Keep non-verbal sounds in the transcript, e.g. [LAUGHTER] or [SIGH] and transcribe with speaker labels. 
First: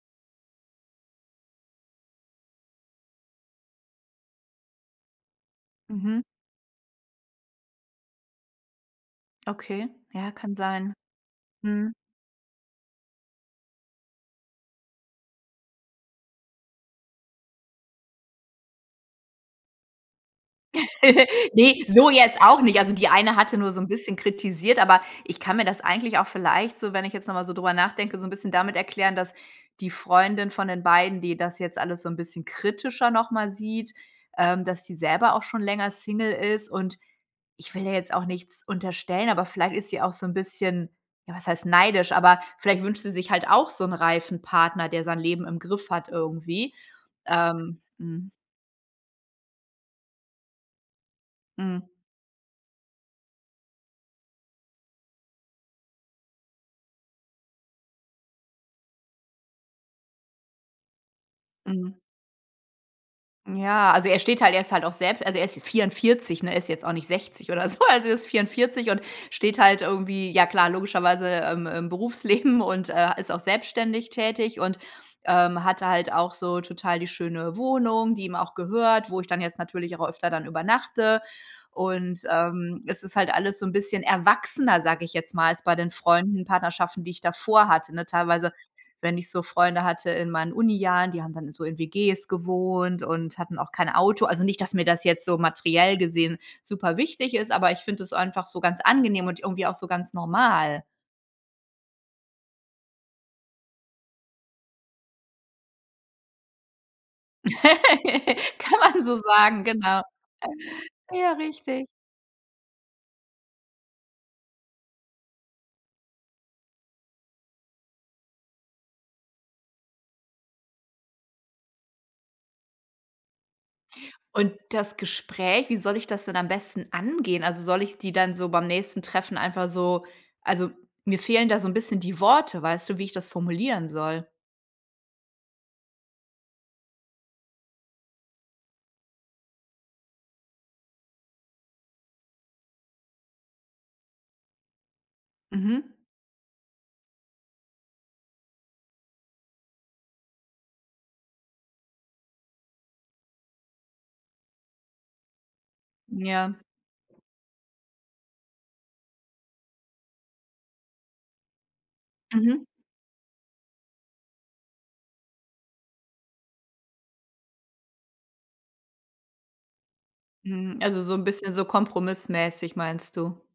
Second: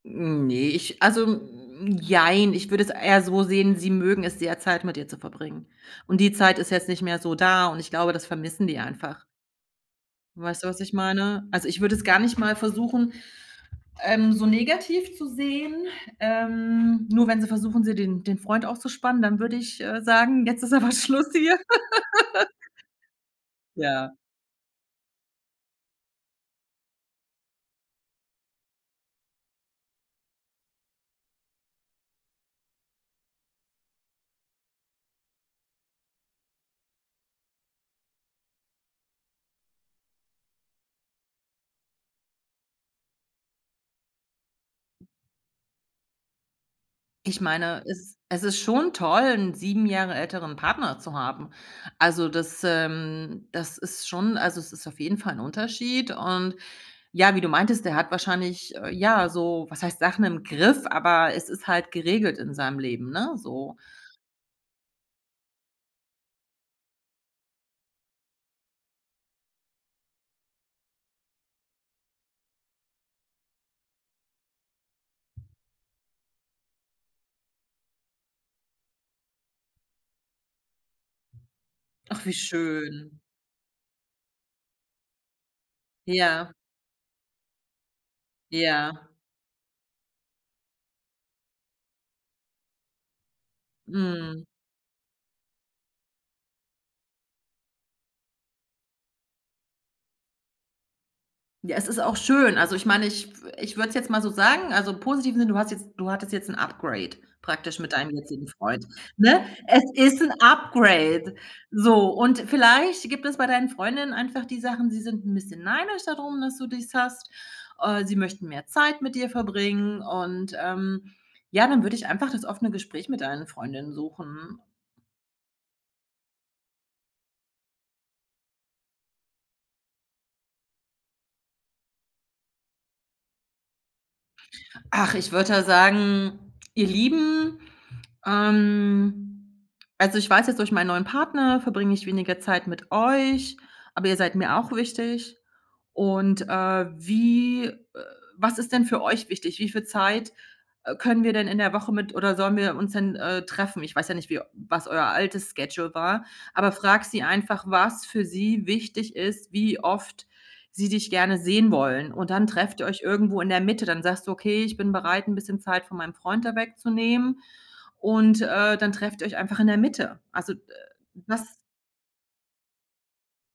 Speaker 1: Hm, ne, ich also, m jein. Ich würde es eher so sehen, sie mögen es sehr, Zeit mit dir zu verbringen. Und
Speaker 2: Mhm.
Speaker 1: die Zeit ist jetzt nicht mehr so da und ich glaube, das vermissen die einfach.
Speaker 2: Okay, ja, kann
Speaker 1: Weißt du, was
Speaker 2: sein.
Speaker 1: ich meine? Also, ich
Speaker 2: Mhm.
Speaker 1: würde es gar nicht mal versuchen, ähm, so negativ zu sehen, ähm, nur wenn sie versuchen, sie den den Freund auszuspannen, dann würde ich, äh, sagen: „Jetzt ist aber Schluss
Speaker 2: [LAUGHS]
Speaker 1: hier.“
Speaker 2: Ne, so jetzt
Speaker 1: [LAUGHS]
Speaker 2: auch nicht. Also, die eine hatte nur so 'n
Speaker 1: Ja.
Speaker 2: bisschen kritisiert, aber ich kann mir das eigentlich auch vielleicht so, wenn ich jetzt noch mal so drüber nachdenke, so 'n bisschen damit erklären, dass die Freundin von den beiden, die das jetzt alles so 'n bisschen kritischer nochmal sieht, ähm, dass sie selber auch schon länger Single ist und ich will ihr jetzt auch nichts unterstellen, aber vielleicht ist sie auch so 'n bisschen ja, was heißt neidisch, aber vielleicht wünscht sie sich halt auch so 'n reifen Partner, der sein Leben im Griff hat irgendwie.
Speaker 1: Ich
Speaker 2: Ähm
Speaker 1: meine, es ist
Speaker 2: mhm.
Speaker 1: es ist schon toll, 'n 7 Jahre älteren Partner zu haben.
Speaker 2: Mhm.
Speaker 1: Also, das, ähm das ist schon also, es ist auf jeden Fall 'n Unterschied und ja, wie du meintest, der hat wahrscheinlich, äh, ja, so was heißt Sachen im Griff, aber es ist halt
Speaker 2: Mhm.
Speaker 1: geregelt in seinem Leben, ne, so.
Speaker 2: Ja, also, er steht halt er ist halt auch selbst also, er ist 44, ne, ist jetzt auch nicht 60 oder so. Also, er ist 44 und steht halt irgendwie, ja klar, logischerweise, ähm, im Berufsleben und, äh, ist auch selbstständig tätig und, ähm, hatte halt auch so total die schöne Wohnung, die ihm auch gehört, wo ich dann jetzt natürlich auch öfter dann übernachte. Und,
Speaker 1: Ach, wie
Speaker 2: ähm, es ist
Speaker 1: schön.
Speaker 2: halt alles so 'n bisschen erwachsener, sage ich jetzt mal, als bei den Freunden
Speaker 1: Ja.
Speaker 2: Partnerschaften, die ich davor hatte, ne? Teilweise,
Speaker 1: Ja.
Speaker 2: wenn ich so Freunde hatte in meinen Unijahren, die haben dann so in WGs gewohnt und hatten auch kein Auto
Speaker 1: Mhm.
Speaker 2: also, nicht, dass mir das jetzt so materiell gesehen super wichtig ist, aber ich finde das einfach so ganz angenehm und irgendwie auch so ganz normal.
Speaker 1: Ja, es ist auch schön, also, ich meine, ich w ich würde es jetzt mal so sagen, also, im positiven Sinne: „Du hast jetzt du hattest jetzt 'n Upgrade praktisch mit deinem jetzigen
Speaker 2: [LAUGHS] Kann
Speaker 1: Freund“,
Speaker 2: man so
Speaker 1: ne?
Speaker 2: sagen,
Speaker 1: Es
Speaker 2: genau.
Speaker 1: ist 'n
Speaker 2: Äh, ja,
Speaker 1: Upgrade!
Speaker 2: richtig.
Speaker 1: So, und vielleicht gibt es bei deinen Freundinnen einfach die Sachen, sie sind 'n bisschen neidisch da drum, dass du dies hast, äh, sie möchten mehr Zeit mit dir verbringen und, ähm, ja, dann würde ich einfach das offene Gespräch mit deinen Freundinnen
Speaker 2: Und
Speaker 1: suchen.
Speaker 2: das Gespräch, wie soll ich das denn am besten angehen? Also, soll ich die dann so beim nächsten Treffen einfach so also, mir fehlen da so 'n bisschen die Worte, weißt du, wie ich das formulieren soll.
Speaker 1: Ach, ich würde da sagen: „Ihr Lieben, ähm also, ich weiß jetzt, durch meinen neuen Partner verbringe ich weniger Zeit mit euch, aber ihr seid mir auch wichtig
Speaker 2: Mhm.
Speaker 1: und, äh, wie, äh was ist denn für euch wichtig? Wie viel Zeit, äh, können wir denn in der Woche mit oder sollen wir uns denn, äh, treffen?“ Ich weiß ja nicht, wie was euer altes Schedule war,
Speaker 2: Ja.
Speaker 1: aber frag sie einfach, was für sie wichtig ist, wie oft sie dich gerne sehen wollen. Und dann
Speaker 2: Mhm.
Speaker 1: trefft ihr euch irgendwo in der Mitte. Dann sagst du: „Okay, ich bin bereit, 'n bisschen Zeit von meinem Freund da wegzunehmen“, und, äh, dann trefft ihr euch einfach in der Mitte. Also, äh,
Speaker 2: Hm. Also, so 'n bisschen
Speaker 1: was
Speaker 2: so kompromissmäßig, meinst du?